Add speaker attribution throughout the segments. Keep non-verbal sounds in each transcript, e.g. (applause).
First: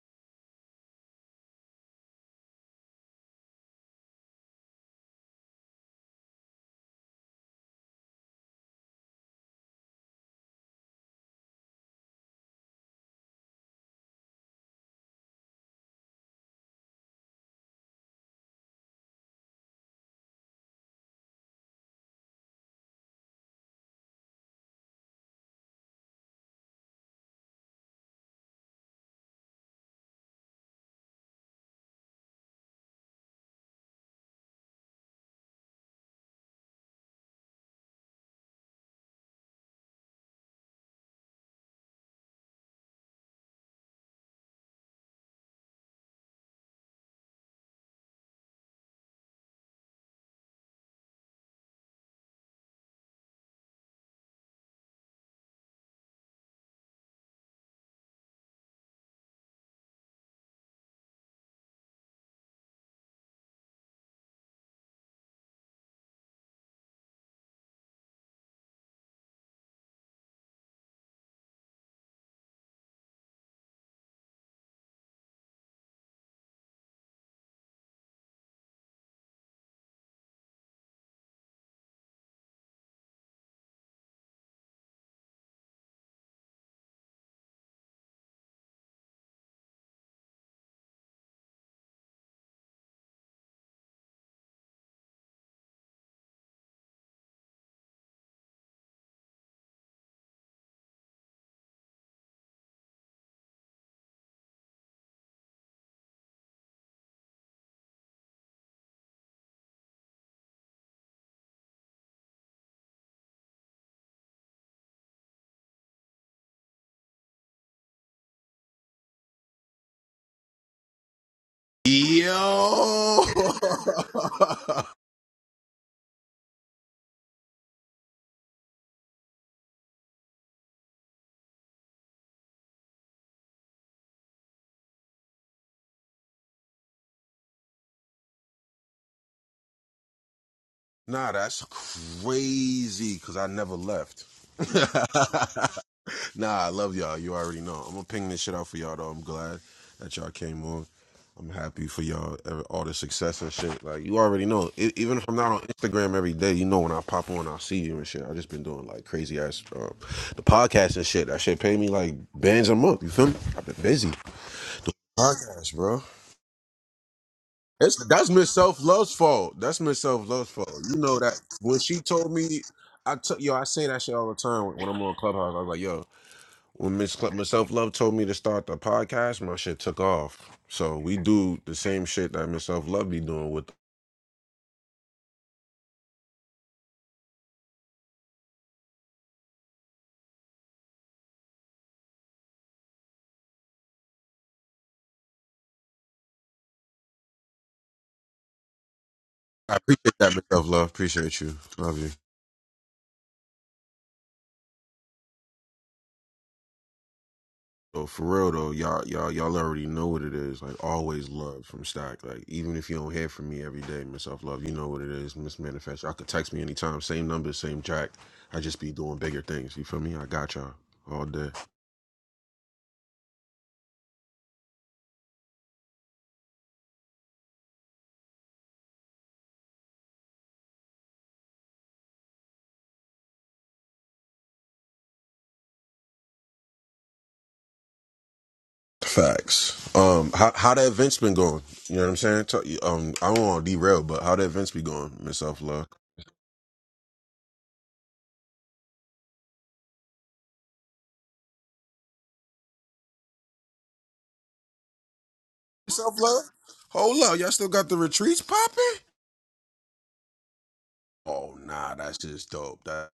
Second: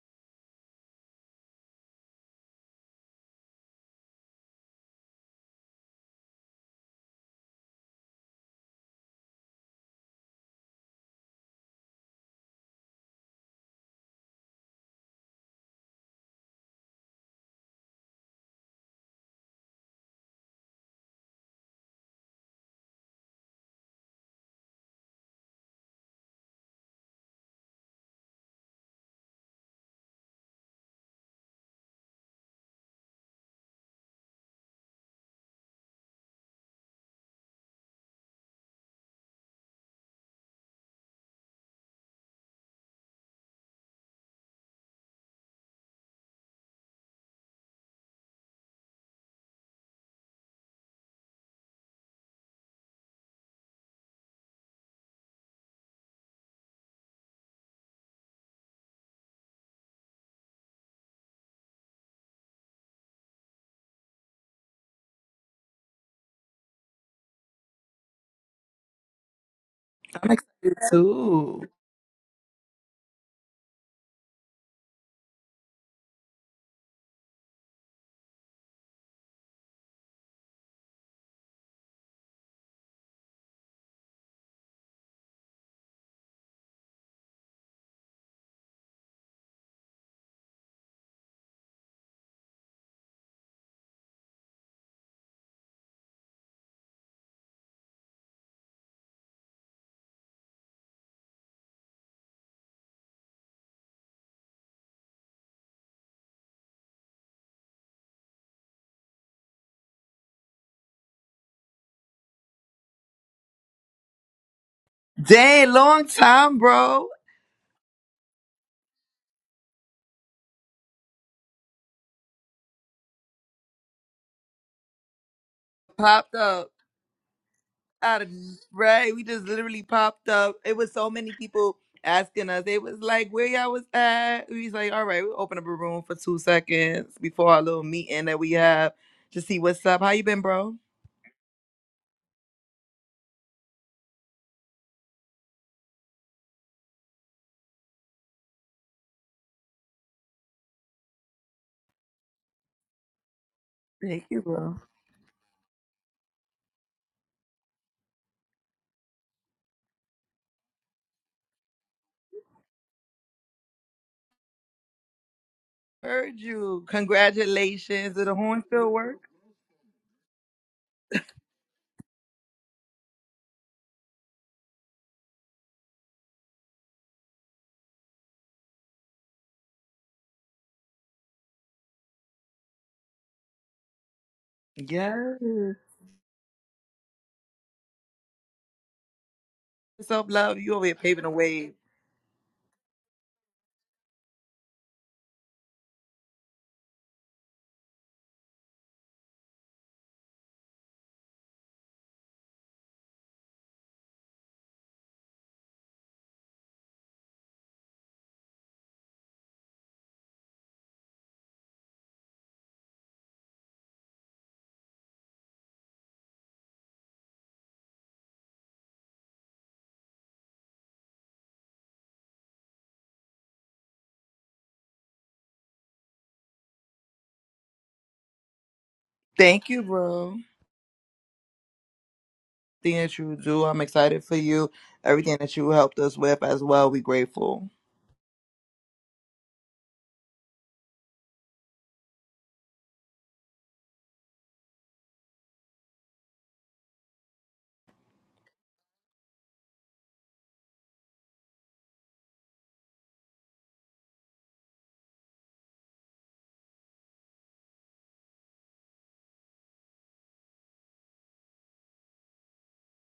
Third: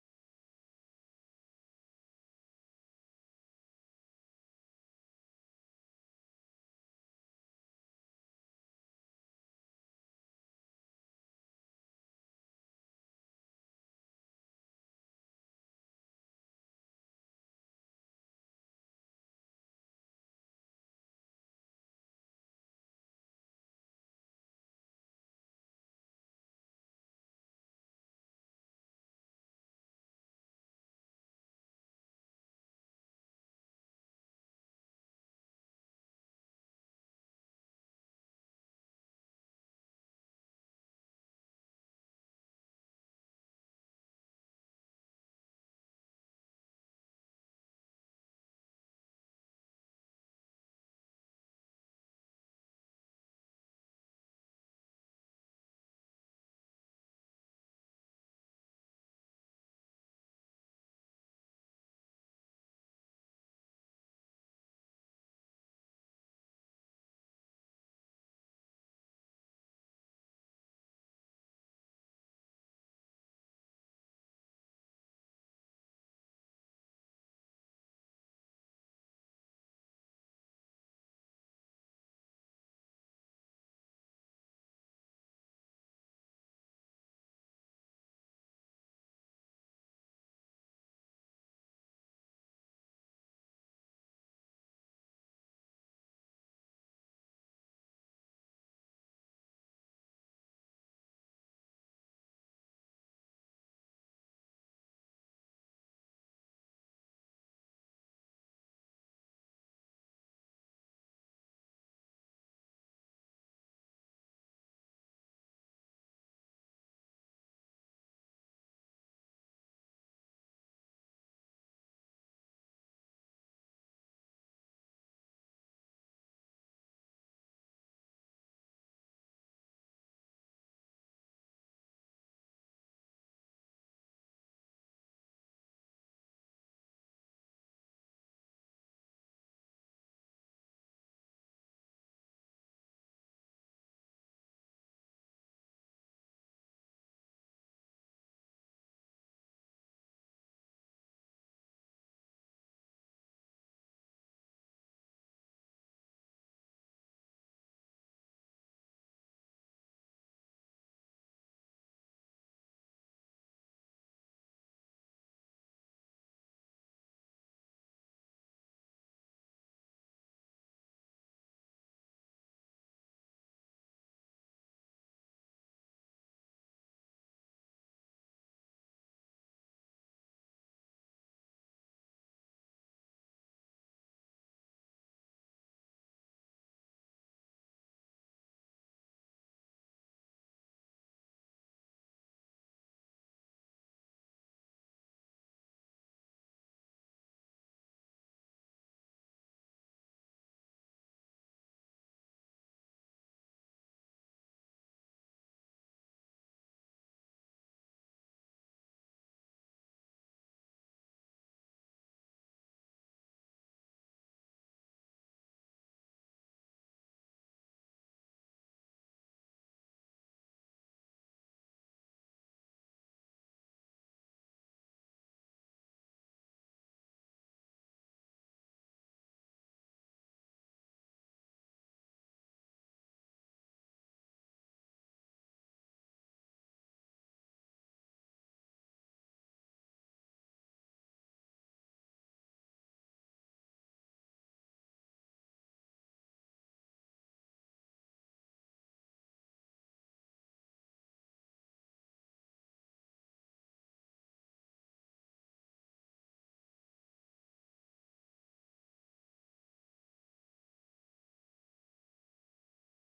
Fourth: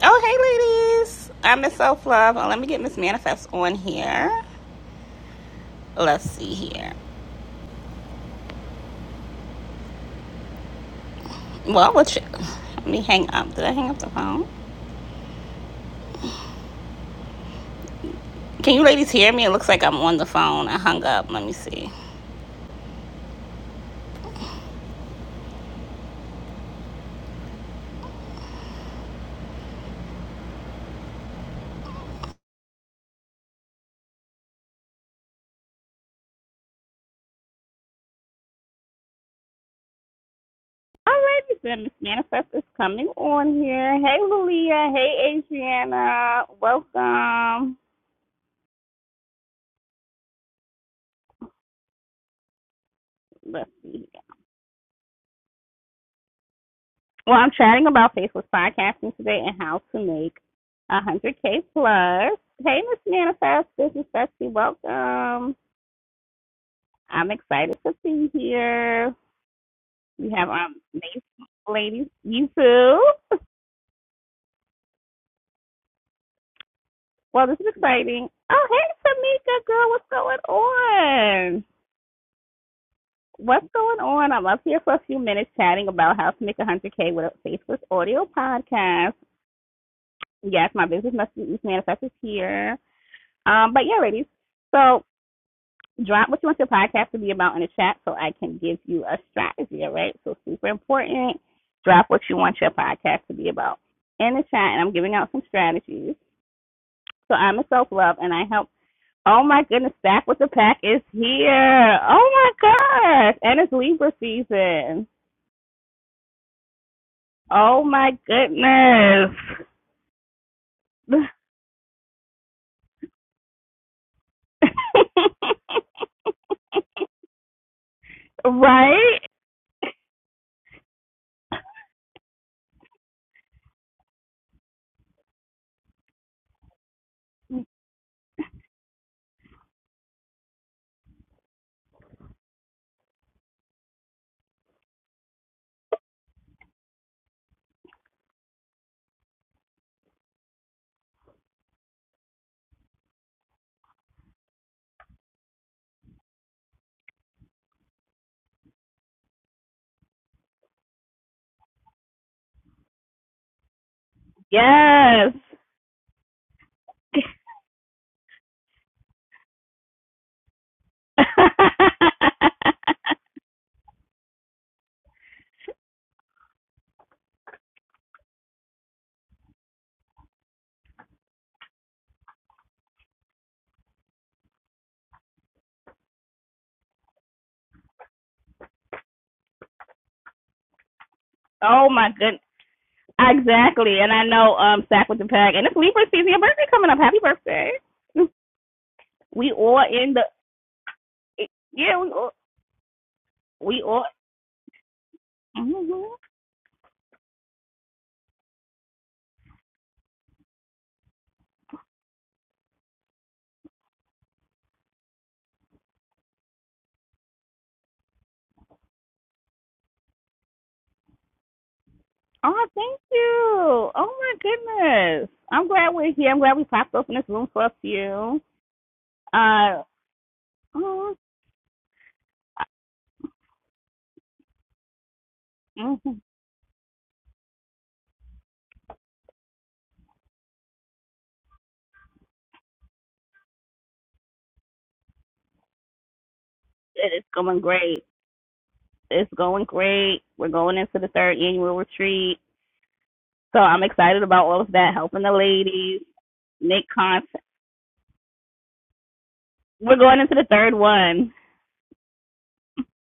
Speaker 1: Oh, hey, ladies. I'm Miss Self Love. Well, let me get Miss Manifest on here. Let's see here. Well, what you, let me hang up. Did I hang up the phone? Can you ladies hear me? It looks like I'm on the phone. I hung up. Let me see. All right, then, Miss Manifest is coming on here. Hey, Lulia. Hey, Adriana. Welcome. Let's see. here. Well, I'm chatting about faceless podcasting today and how to make 100K plus. Hey, Miss Manifest, Business Bestie, welcome. I'm excited to be here.
Speaker 2: I'm
Speaker 1: We have our
Speaker 2: excited
Speaker 1: nice
Speaker 2: too.
Speaker 1: ladies, you too. Well, this is exciting. Oh, hey, Tamika, girl, what's going on? What's going on? I'm up here for a few minutes chatting about how to make 100K with a faceless audio podcast. Yes, my business must be manifested here. Um, but yeah, ladies. So drop what you want your podcast to be about in the chat so I can give you a strategy, all right? So super important. Drop what you want your podcast to be about in the chat and I'm giving out some strategies. So I'm a self love and I help oh my goodness, back with the pack is here. Oh my gosh. And it's Libra season.
Speaker 2: Dang, long time, bro.
Speaker 1: Oh my goodness.
Speaker 3: Yo, (laughs)
Speaker 1: (laughs)
Speaker 2: Popped up out of right.
Speaker 1: right?
Speaker 2: We just literally popped up. It was so many people asking us. They was like, "Where y'all was at?" We was like, "All right, we'll open up a room for two seconds before our little meeting that we have to see what's up. How you been, bro?"
Speaker 3: nah, that's crazy because I never left. (laughs) nah, I love y'all. You already know. I'm gonna ping this shit out for y'all though. I'm glad that y'all came on. I'm happy for y'all, all the success and shit. Like you
Speaker 2: Thank you,
Speaker 3: already know.
Speaker 2: bro.
Speaker 3: E- even if I'm not on Instagram every day, you know when I pop on, I see you and shit. I just been doing like crazy ass um, the podcast and shit. That shit pay me like bands a month. You feel me? I've been busy.
Speaker 1: Yes.
Speaker 3: Podcast, bro.
Speaker 2: Heard you.
Speaker 3: It's
Speaker 2: Congratulations to
Speaker 3: that's
Speaker 2: the
Speaker 3: Miss Self
Speaker 2: Hornfield
Speaker 3: Love's
Speaker 2: work.
Speaker 3: fault. That's Miss Self Love's fault. You
Speaker 1: (laughs)
Speaker 3: know that when she told me, I took yo, I say that shit all the time when, when I'm on Clubhouse. I was like, yo, when Miss Cl- Miss Self Love told me to start the podcast, my shit took off. So we do the same shit that Miss Self Love be doing with.
Speaker 2: Yes. Self love. You over here paving the way.
Speaker 1: oh my goodness. Exactly. And I know um Sack with the Pack and it's Libra season. Your birthday coming up. Happy birthday. (laughs) We
Speaker 3: I
Speaker 1: all in
Speaker 3: appreciate
Speaker 1: the
Speaker 3: that, Miss Self Love. Appreciate you. Love
Speaker 1: yeah,
Speaker 3: you.
Speaker 1: we all we all hmm
Speaker 3: So for real though, y'all y'all y'all already know what it is. Like always love from Stock. Like even if you don't hear from me every day, Miss Self Love, you know what it is, Miss Manifest. Y'all could text me anytime, same number, same track. I just be doing bigger things. You feel me? I got y'all all day.
Speaker 1: Oh, thank you. Oh my goodness. I'm glad we're here. I'm glad we popped open this room for a few.
Speaker 2: Thank you,
Speaker 1: Uh
Speaker 2: bro.
Speaker 1: oh,
Speaker 2: Thing that you do. I'm excited for you. Everything that you helped us
Speaker 1: mhm.
Speaker 2: with as well. We grateful.
Speaker 3: Facts. Um, how how the events been going? You know what I'm saying? Tell- Um, I don't want to derail, but how the events be going, Miss Self Love?
Speaker 1: it's going great. It's going great. We're going into the third annual retreat. So I'm excited about all of that, helping the ladies,
Speaker 3: Self Love.
Speaker 1: make
Speaker 3: Hold up,
Speaker 1: content.
Speaker 3: y'all still got the retreats popping?
Speaker 1: We're going into the third one.
Speaker 3: Oh nah, that's just dope. That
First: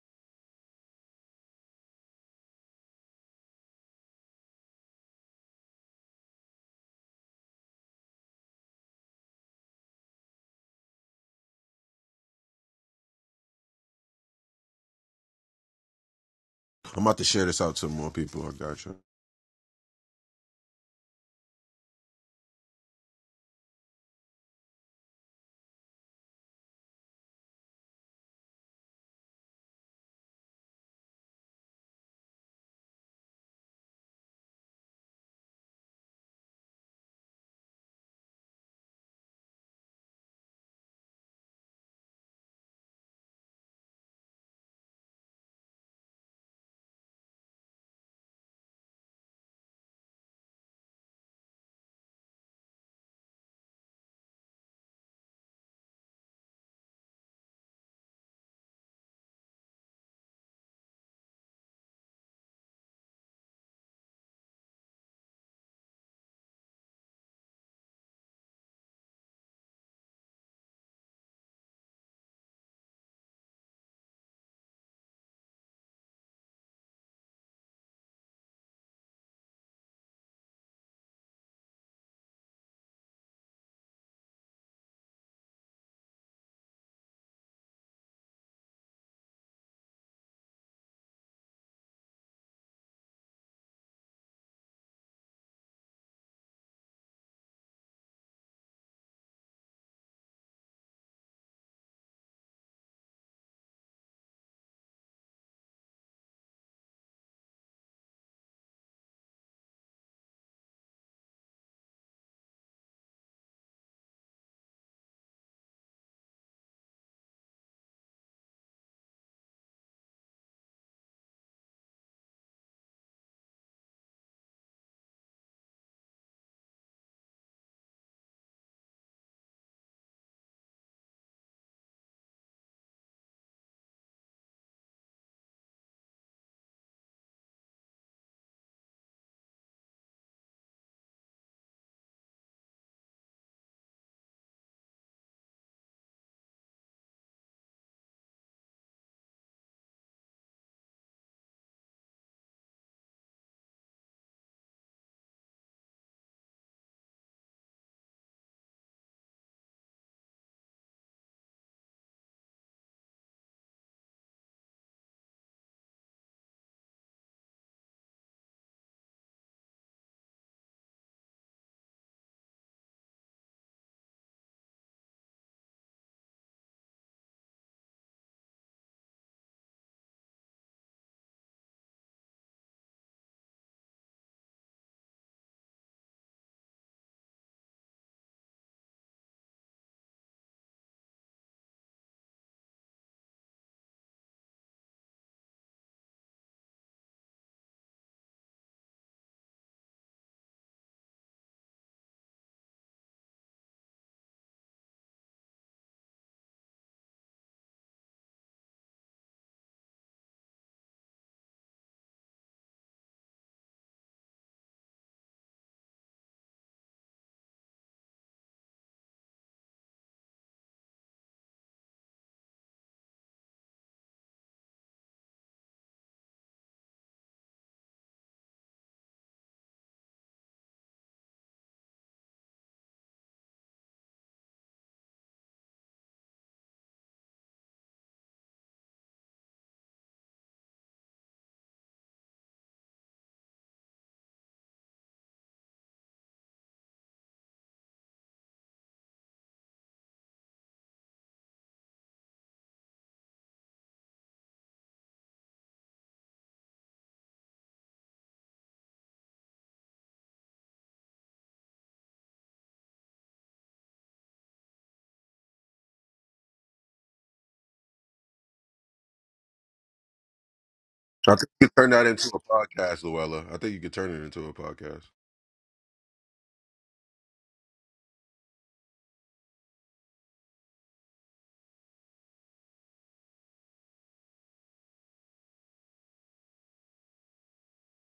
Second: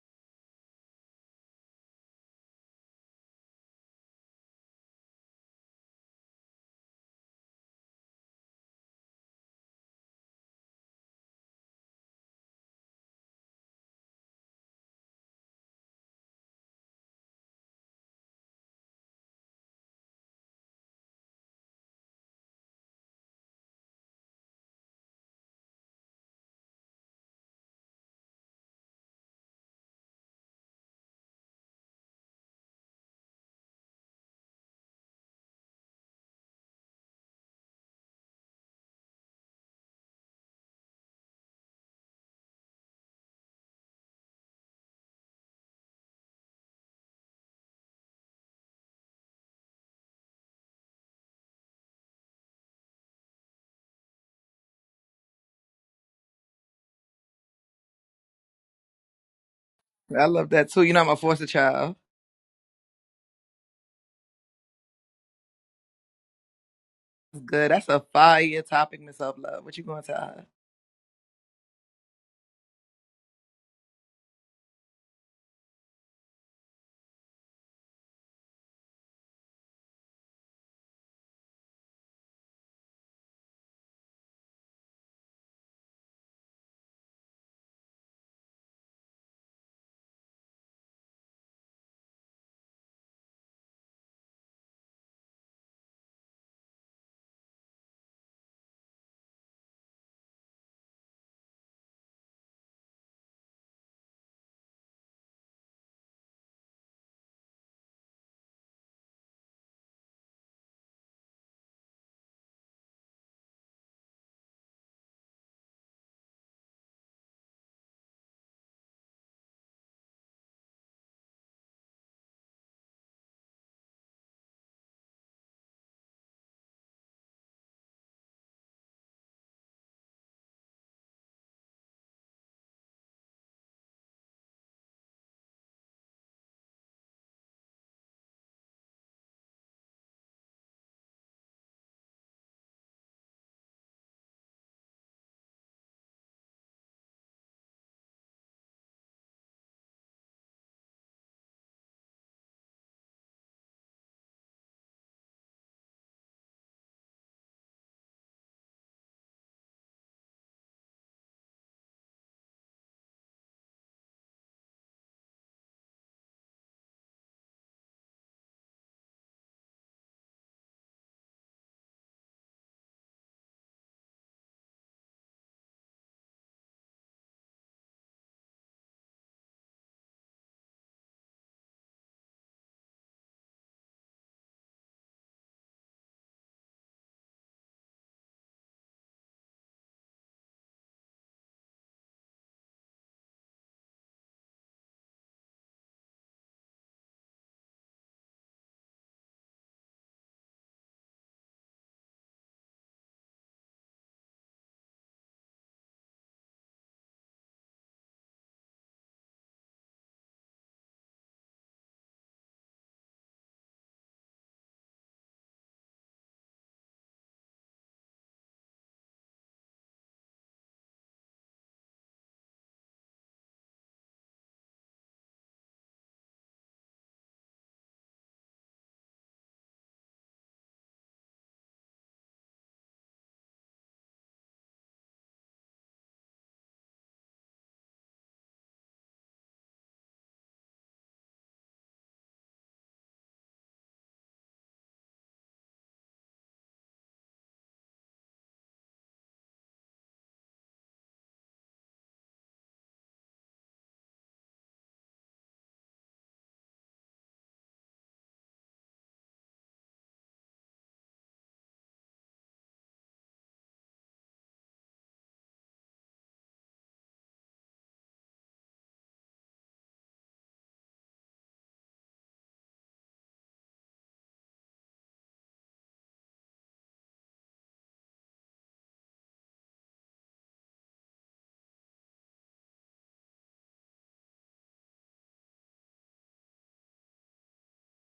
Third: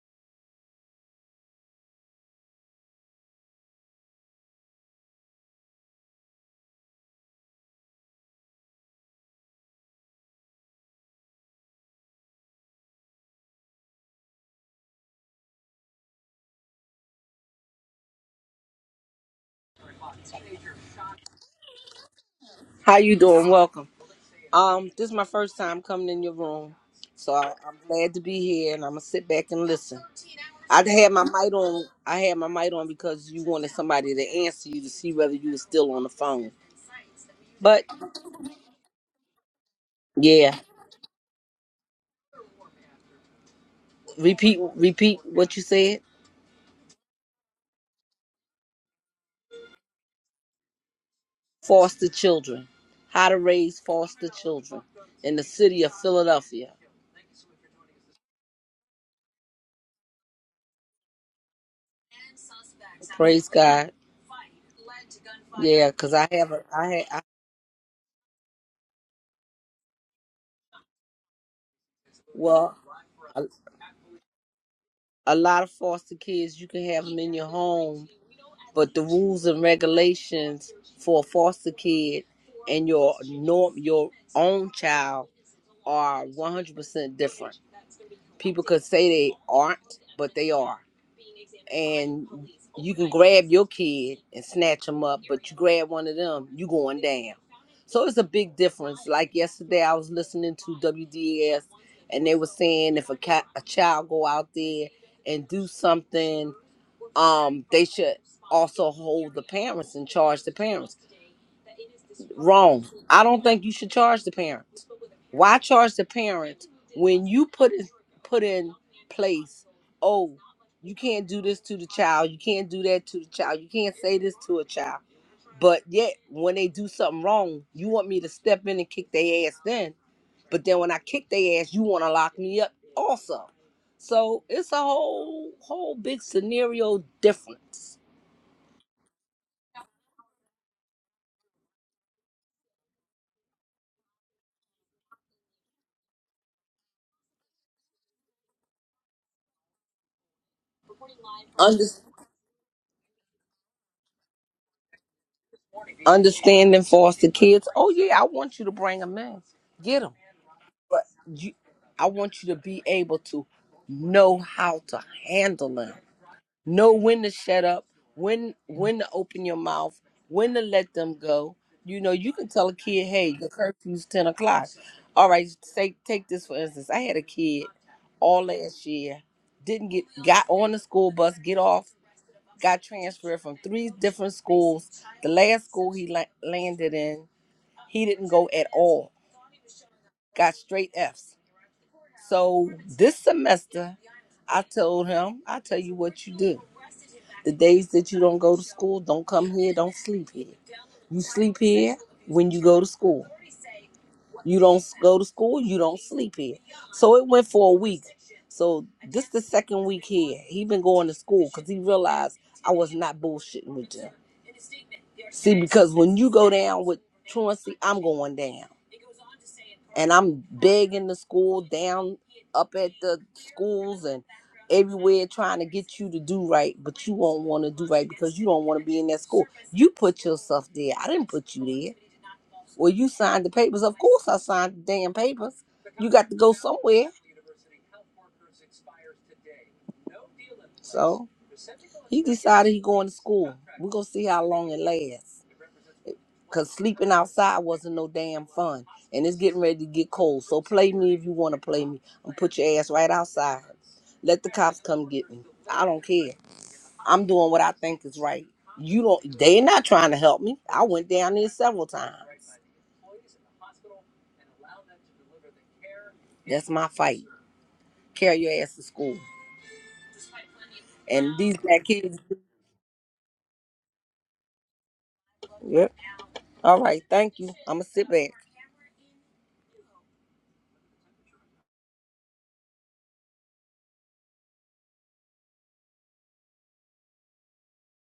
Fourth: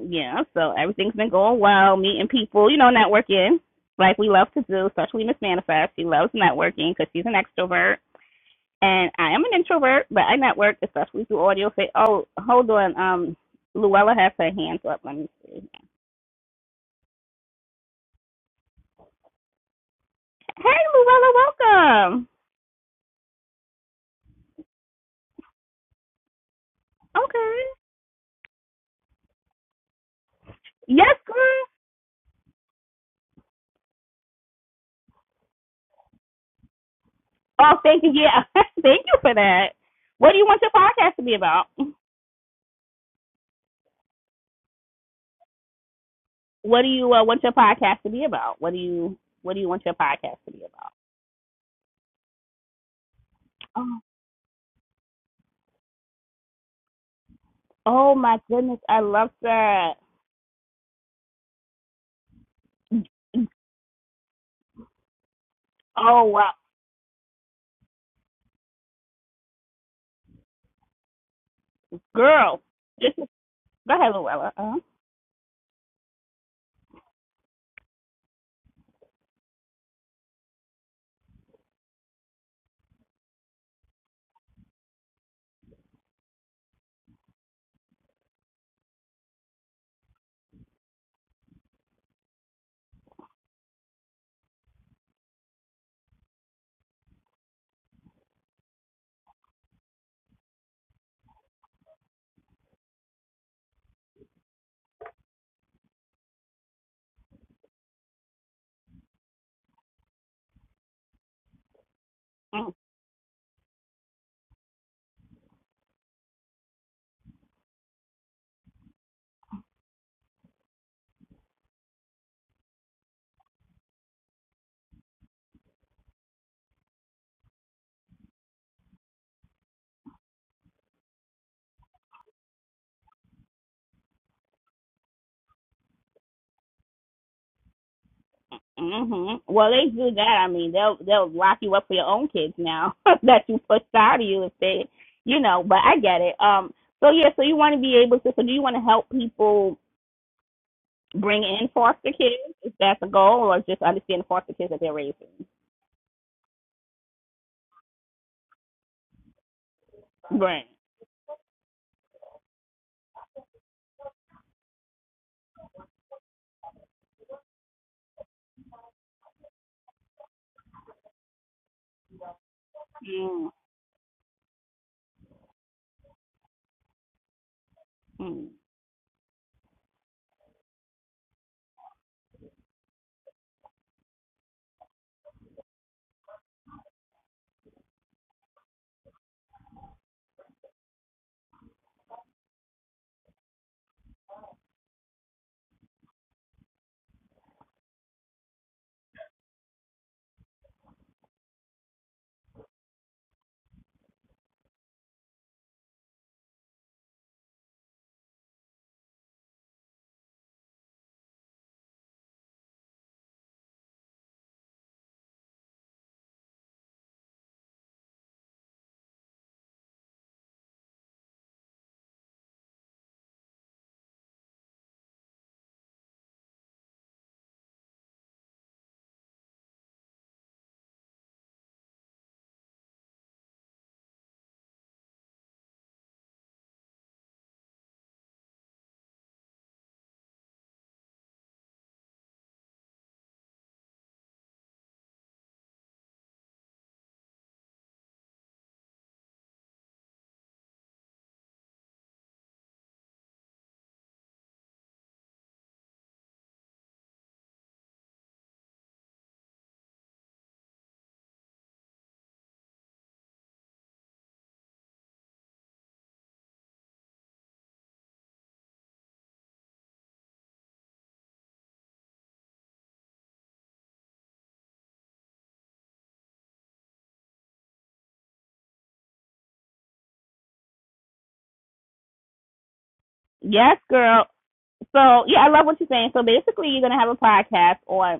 Speaker 1: yeah, so everything's been going well, meeting people, you know, networking like we love to do, especially Miss Manifest. She loves networking because she's an extrovert. And I am an introvert, but I network, especially through audio. Say, oh, hold on. Um, Luella has her hands up. Let me see.
Speaker 3: I'm about to share this out to more people. I got you.
Speaker 1: Hey, Luella, welcome.
Speaker 4: How you doing? Welcome. Um, this is my first time coming in your room, so I,
Speaker 1: Okay.
Speaker 4: I'm glad to be here, and I'm gonna sit back and listen. I had
Speaker 1: Yes,
Speaker 4: my mic
Speaker 1: girl.
Speaker 4: on. I had my mic on because you wanted somebody to answer you to see whether you were still on the phone.
Speaker 1: Oh,
Speaker 4: But
Speaker 1: thank you. Yeah, (laughs) thank you for that. What do you
Speaker 4: yeah,
Speaker 1: want your podcast to be about?
Speaker 4: repeat, repeat what you said.
Speaker 1: What do you uh, want your podcast to be about? What do you What do you want your podcast to be about?
Speaker 4: Foster children. How to raise
Speaker 1: Oh,
Speaker 4: foster children in the city of Philadelphia.
Speaker 1: Oh my goodness, I love that.
Speaker 2: I love that too. You know I'm a foster child.
Speaker 4: Praise God. Yeah, cause
Speaker 1: Oh
Speaker 4: I
Speaker 1: wow,
Speaker 4: have a. I had. I,
Speaker 2: Good. That's a fire topic, Miss Up Love. What you gonna tell her?
Speaker 1: girl,
Speaker 4: well,
Speaker 1: this is
Speaker 4: a,
Speaker 1: go ahead, Luella. Uh
Speaker 4: a lot of foster kids. You can have them in your home but the rules and regulations for a foster kid and your norm your own child are 100% different people could say they aren't but they are and you can grab your kid and snatch them up but you grab one of them you going down so it's a big difference like yesterday i was listening to wds and they were saying if a, cat, a child go out there and do something um they should also hold the parents and charge the parents
Speaker 1: huh.
Speaker 4: wrong i don't think you should charge the parents why charge the parents when you put in put in place oh you can't do this to the child you can't do that to the child you can't say this to a child but yet when they do something wrong you want me to step in and kick their ass then but then when i kick their ass you want to lock me up also so it's a whole whole big scenario difference
Speaker 1: hmm Well, they do that. I mean, they'll they'll lock you up for your own kids now (laughs) that you pushed out of you if they, you know. But I get it. Um. So yeah, so you want to be able to. So do you want to help people bring in foster kids? Is that the goal, or just understand the foster kids that they're raising?
Speaker 4: understanding foster kids. Oh yeah, I want you to bring them in, get them.
Speaker 1: Right.
Speaker 4: But you, I want you to be able to know how to handle them, know when to shut up, when when to open your mouth, when to let them go. You know, you can tell a kid, hey, the curfew's ten o'clock. All right, say take this for instance. I had a kid all
Speaker 1: Mm-hmm.
Speaker 4: last year, didn't get got on the school bus, get off got transferred from three different schools. The last school he la- landed in, he didn't go at all. Got straight Fs. So this semester, I told him, I tell you what you do. The days that you don't go to school, don't come here, don't sleep here. You sleep here when you go to school. You don't go to school, you don't sleep here. So it went for a week. So this the second week here. He been going to school because he realized I was not bullshitting with him. See, because when you go down with truancy, I'm going down. And I'm big in the school, down up at the schools and everywhere trying to get you to do right, but you won't want to do right because you don't want to be in that school. You put yourself there. I didn't put you there. Well, you signed the papers. Of course I signed the damn papers. You got to go somewhere. So he decided he going to school. We're gonna see how long it lasts. Cause sleeping outside wasn't no damn fun. And it's getting ready to get cold. So play me if you wanna play me. I'm put your ass right outside. Let the cops come get me. I don't care. I'm doing what I think is right. You don't they're not trying to help me. I went down there several times. That's my fight. Carry your ass to school.
Speaker 3: I
Speaker 4: And
Speaker 3: think
Speaker 4: these
Speaker 3: you could
Speaker 4: black
Speaker 3: turn that
Speaker 4: kids
Speaker 3: into a podcast, Luella. I think you could turn it into a podcast.
Speaker 4: Yep. All right, thank you. I'ma sit back.
Speaker 1: Yes, girl. So yeah, I love what you're saying. So basically, you're gonna have a podcast on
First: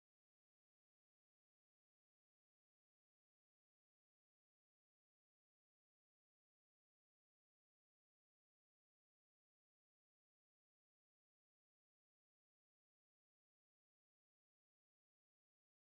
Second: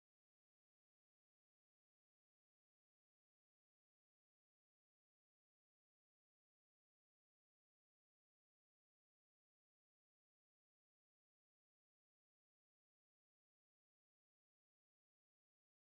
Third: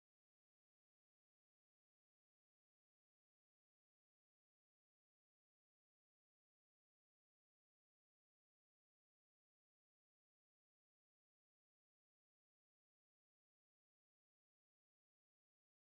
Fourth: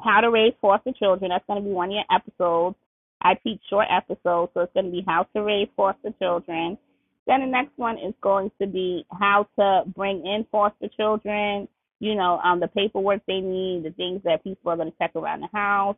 Speaker 1: How to Raise Foster Children. That's going to be one of your episodes. I teach short episodes, so it's going to be How to Raise Foster Children. Then the next one is going to be How to Bring in Foster Children. You know, um, the paperwork they need, the things that people are going to check around the house.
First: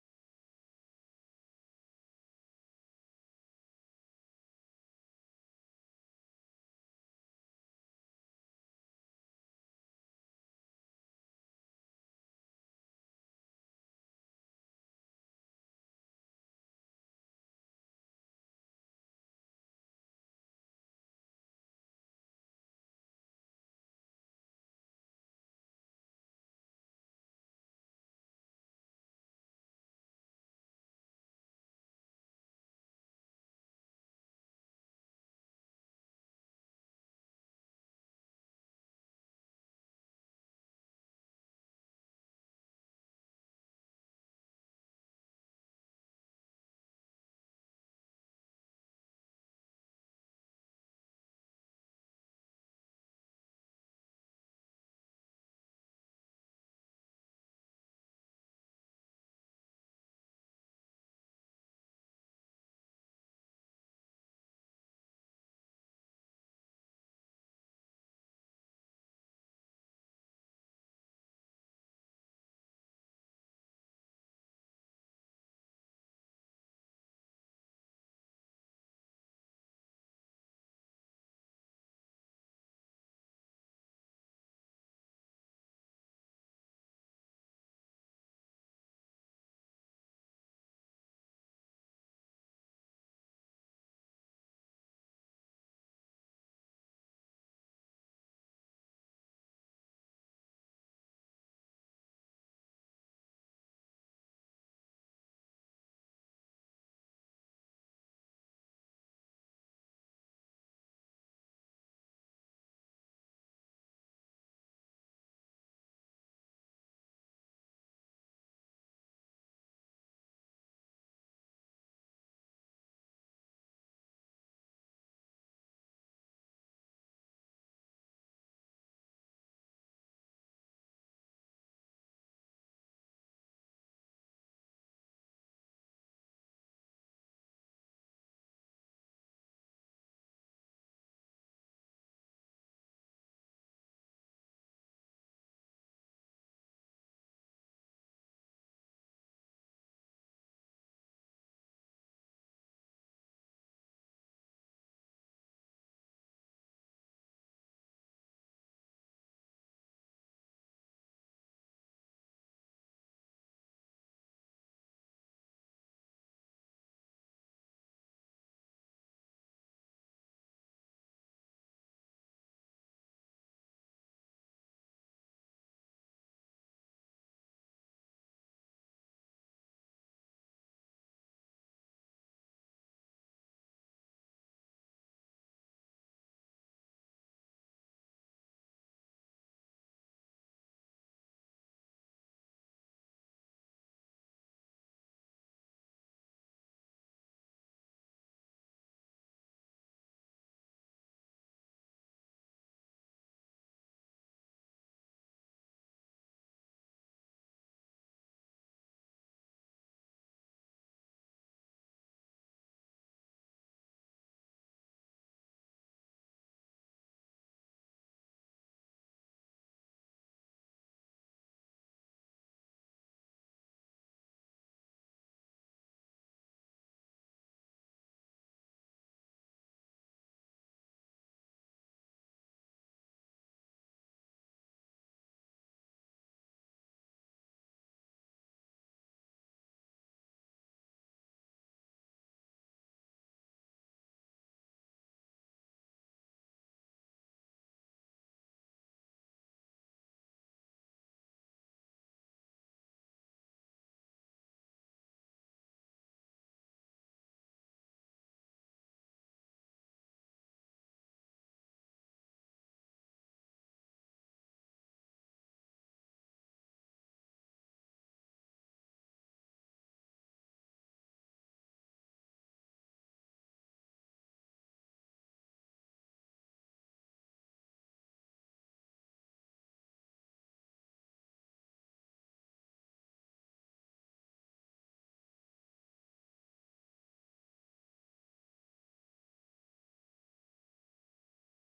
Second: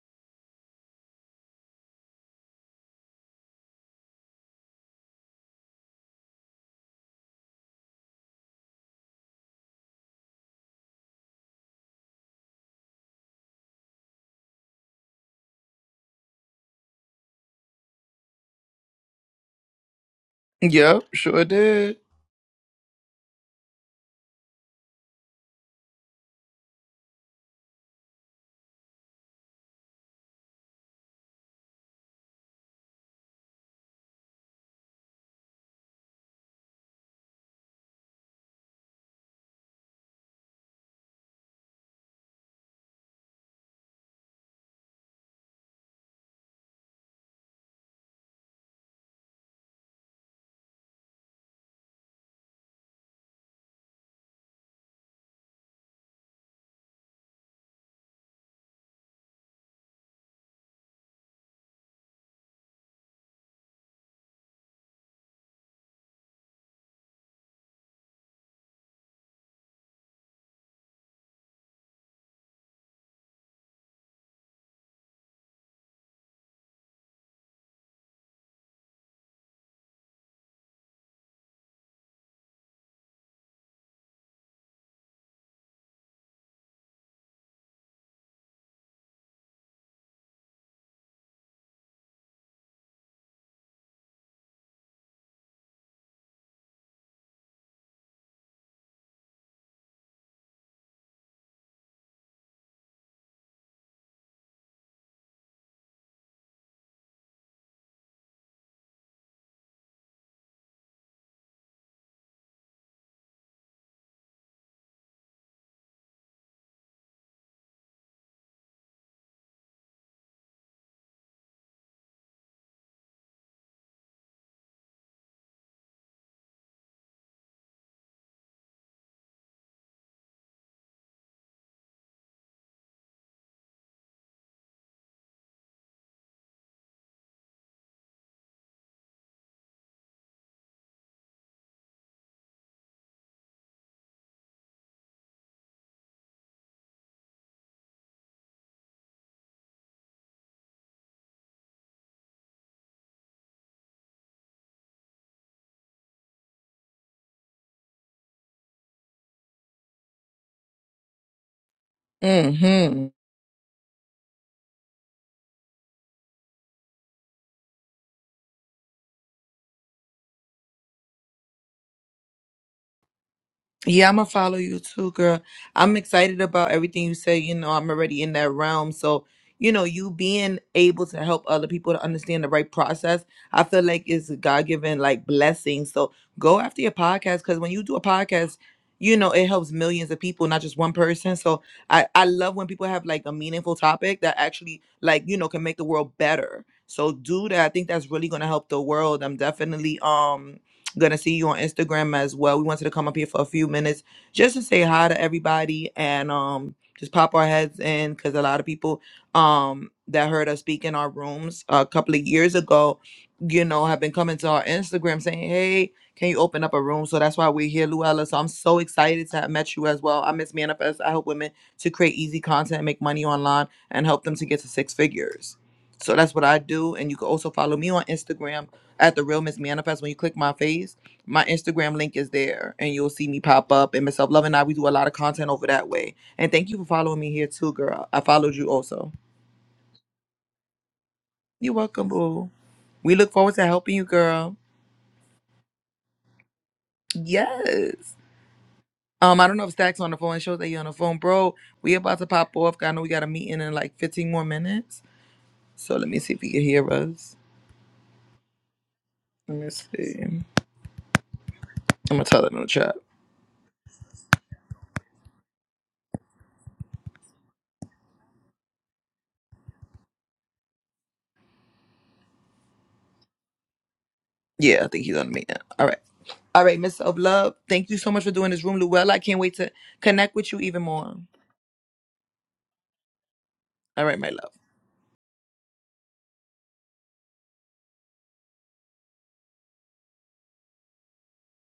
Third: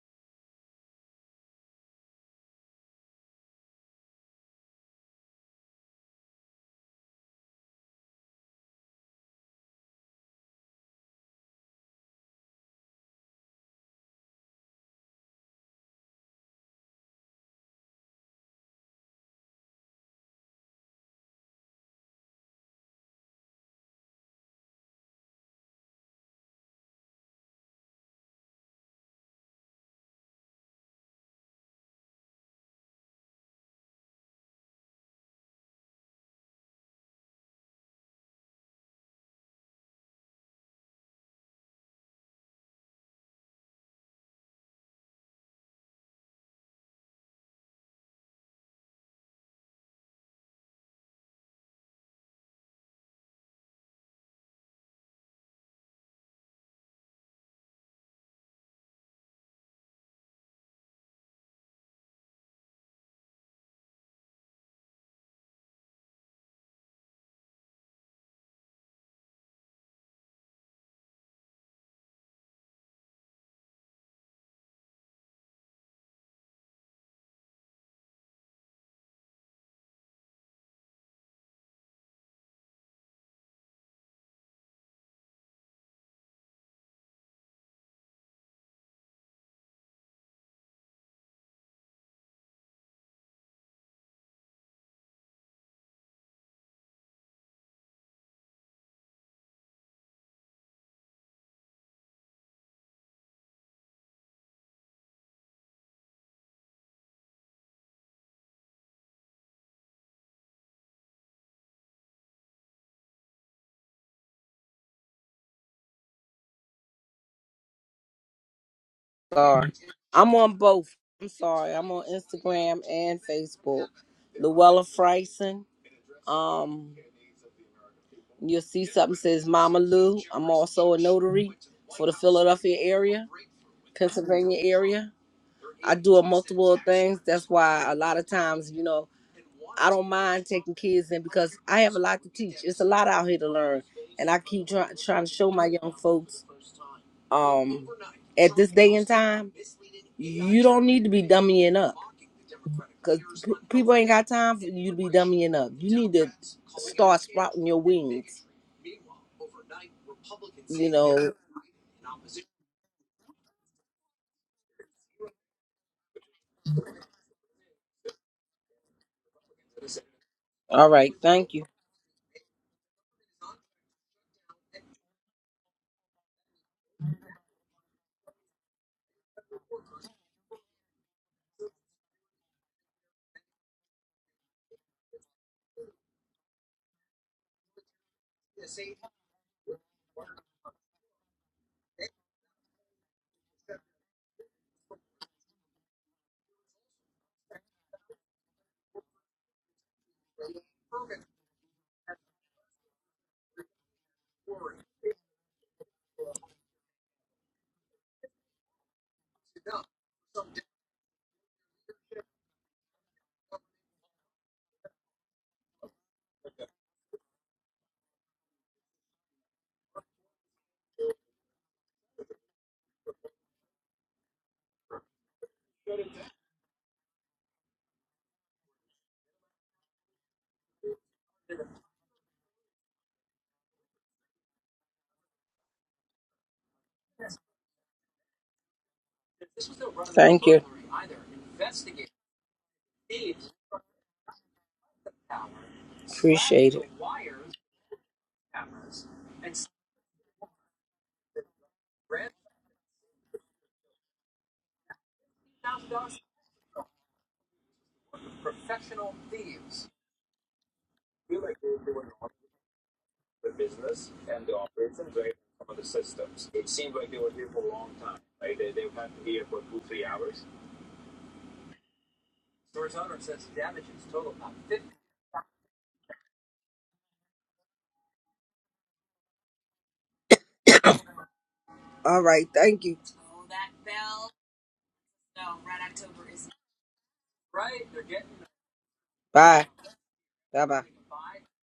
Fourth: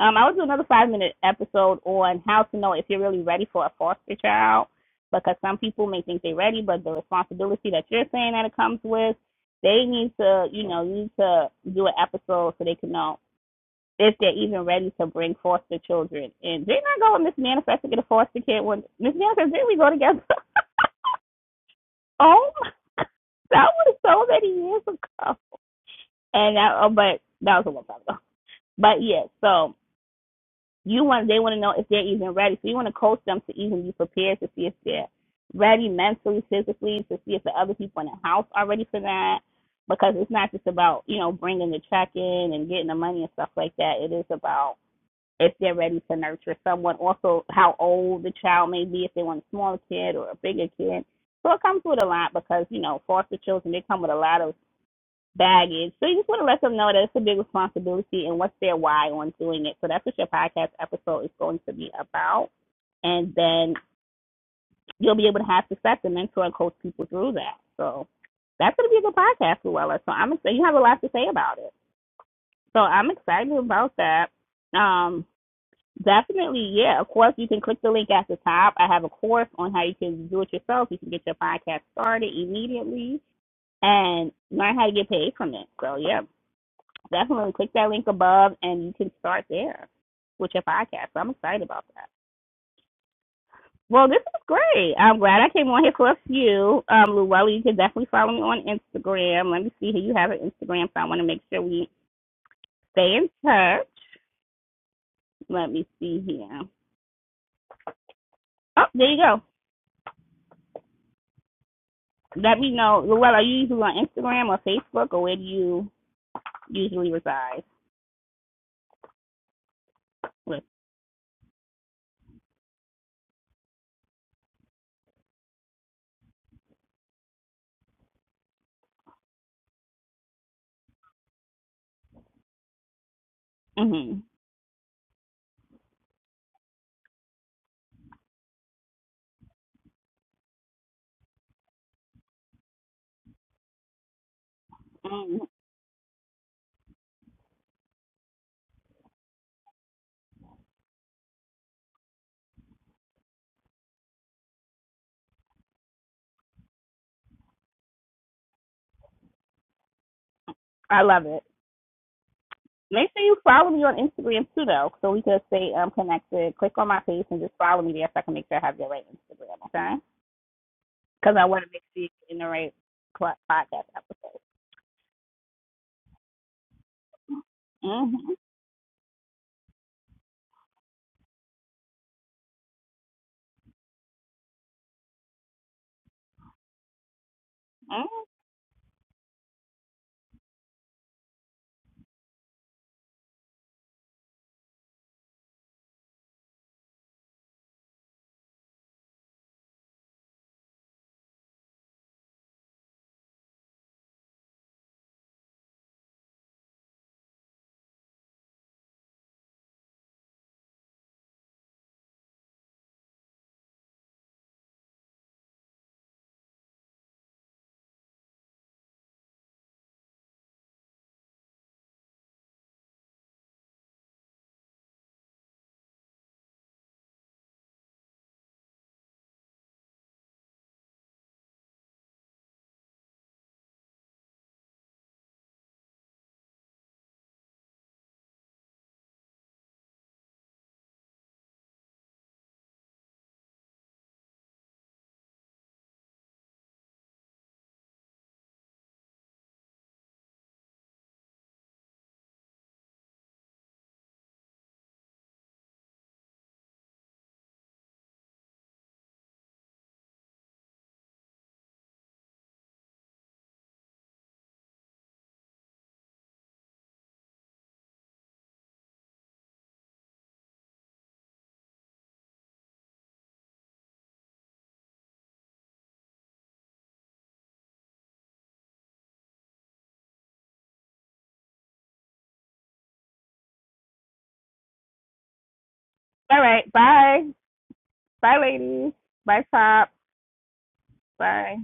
Speaker 1: Um, I will do another five minute episode on how to know if you're really ready for a foster child because some people may think they're ready, but the responsibility that you're saying that it comes with, they need to, you know, need to do an episode so they can know if they're even ready to bring foster children and Didn't I go with Miss Manifest to get a foster kid when Miss Manifest didn't we go together? (laughs)
Speaker 2: Yep, sure did.
Speaker 1: oh that was so many years ago. And that, oh, but that was a long time ago. But yeah, so you want they want to know if they're even ready. So you want to coach them to even be prepared to see if they're ready mentally, physically, to see if the other people in the house are ready for that. Because it's not just about you know bringing the check in and getting the money and stuff like that. It is about if they're ready to nurture someone, also how old the child may be, if they want a smaller kid or a bigger kid. So it comes with a lot because, you know, foster children, they come with a lot of baggage. So you just want to let them know that it's a big responsibility and what's their why on doing it. So that's what your podcast episode is going to be about. And then you'll be able to have success and mentor and coach people through that. So that's going to be a good podcast, Luella. So I'm excited. You have a lot to say about it. So I'm excited about that. Um, Definitely, yeah. Of course, you can click the link at the top. I have a course on how you can do it yourself. You can get your podcast started immediately and learn how to get paid from it. So, yeah, definitely click that link above and you can start there with your podcast. So I'm excited about that. Well, this is great. I'm glad I came on here for a few. Um, Luella, you can definitely follow me on Instagram. Let me see here. You have an Instagram, so I want to make sure we stay in touch. Let me see here. Oh, there you go. let me know. Luella, are you usually on Instagram or Facebook, or where do you usually reside?
Speaker 4: Sorry. I'm on
Speaker 1: With
Speaker 4: both. I'm sorry. I'm on Instagram and Facebook. Luella Friesen. Um You'll see something says Mama Lou. I'm also a notary for the Philadelphia area,
Speaker 1: mhm,
Speaker 4: Pennsylvania area. I do a multiple of things. That's why a lot of times, you know, I don't mind taking kids in because I have a lot to teach. It's a lot out here to learn, and I keep trying trying to
Speaker 1: mm,
Speaker 4: show my young folks. Um, at this day and time, you don't need to be dummying up. Cause people ain't got time for you to be dummying up. You need to start sprouting your wings. You
Speaker 1: I love
Speaker 4: know.
Speaker 1: it.
Speaker 2: hmm
Speaker 1: Make sure you follow me on Instagram too, though, so we can stay um connected. Click on my page and just follow me there, so I can make sure I have the right Instagram, okay?
Speaker 4: All right.
Speaker 1: Because I
Speaker 4: Thank you.
Speaker 1: want to make sure you are in the right podcast
Speaker 2: Yeah, I'm gonna
Speaker 1: episode.
Speaker 2: follow you too, girl. I'm excited about everything you say. You know, I'm
Speaker 1: Mhm.
Speaker 2: already in that realm. So, you know, you being able to help other people to understand the right process, I feel like it's a God given like blessing. So go after your podcast because when you do a
Speaker 1: Mm.
Speaker 2: podcast, you know, it helps millions of people, not just one person. So I, I love when people have like a meaningful topic that actually like, you know, can make the world better. So do that. I think that's really gonna help the world. I'm definitely um Gonna see you on Instagram as well. We wanted to come up here for a few minutes just to say hi to everybody and um just pop our heads in because a lot of people um that heard us speak in our rooms a couple of years ago, you know, have been coming to our Instagram saying, Hey, can you open up a room? So that's why we're here, Luella. So I'm so excited to have met you as well. I miss Manifest. I help women to create easy content, make money online, and help them to get to six figures. So that's what I do. And you can also follow me on Instagram at the Real Miss Manifest, when you click my face, my Instagram link is there, and you'll see me pop up. And Miss Self Love and I, we do a lot of content over that way. And thank you for following me here too, girl. I followed you also.
Speaker 4: Thank you.
Speaker 2: You're welcome, boo. We look forward to helping you, girl.
Speaker 4: Appreciate it.
Speaker 2: Yes. Um, I don't know if Stack's on the phone. It shows that you're on the phone, bro. We about to pop off. I know we got a meeting in like 15 more minutes. So let me see if he can hear us. Let me see. I'm gonna tell him in the chat. Yeah, I think he's on the meeting. All right. All right, Miss Of Love, thank you so much for doing this room, Luella. I can't wait to connect with you even more.
Speaker 4: All right. Thank you.
Speaker 2: All right, my love.
Speaker 1: All right. Bye. Bye, ladies. Bye,
Speaker 4: Bye.
Speaker 1: Pop.
Speaker 4: Bye. Bye.
Speaker 1: Bye.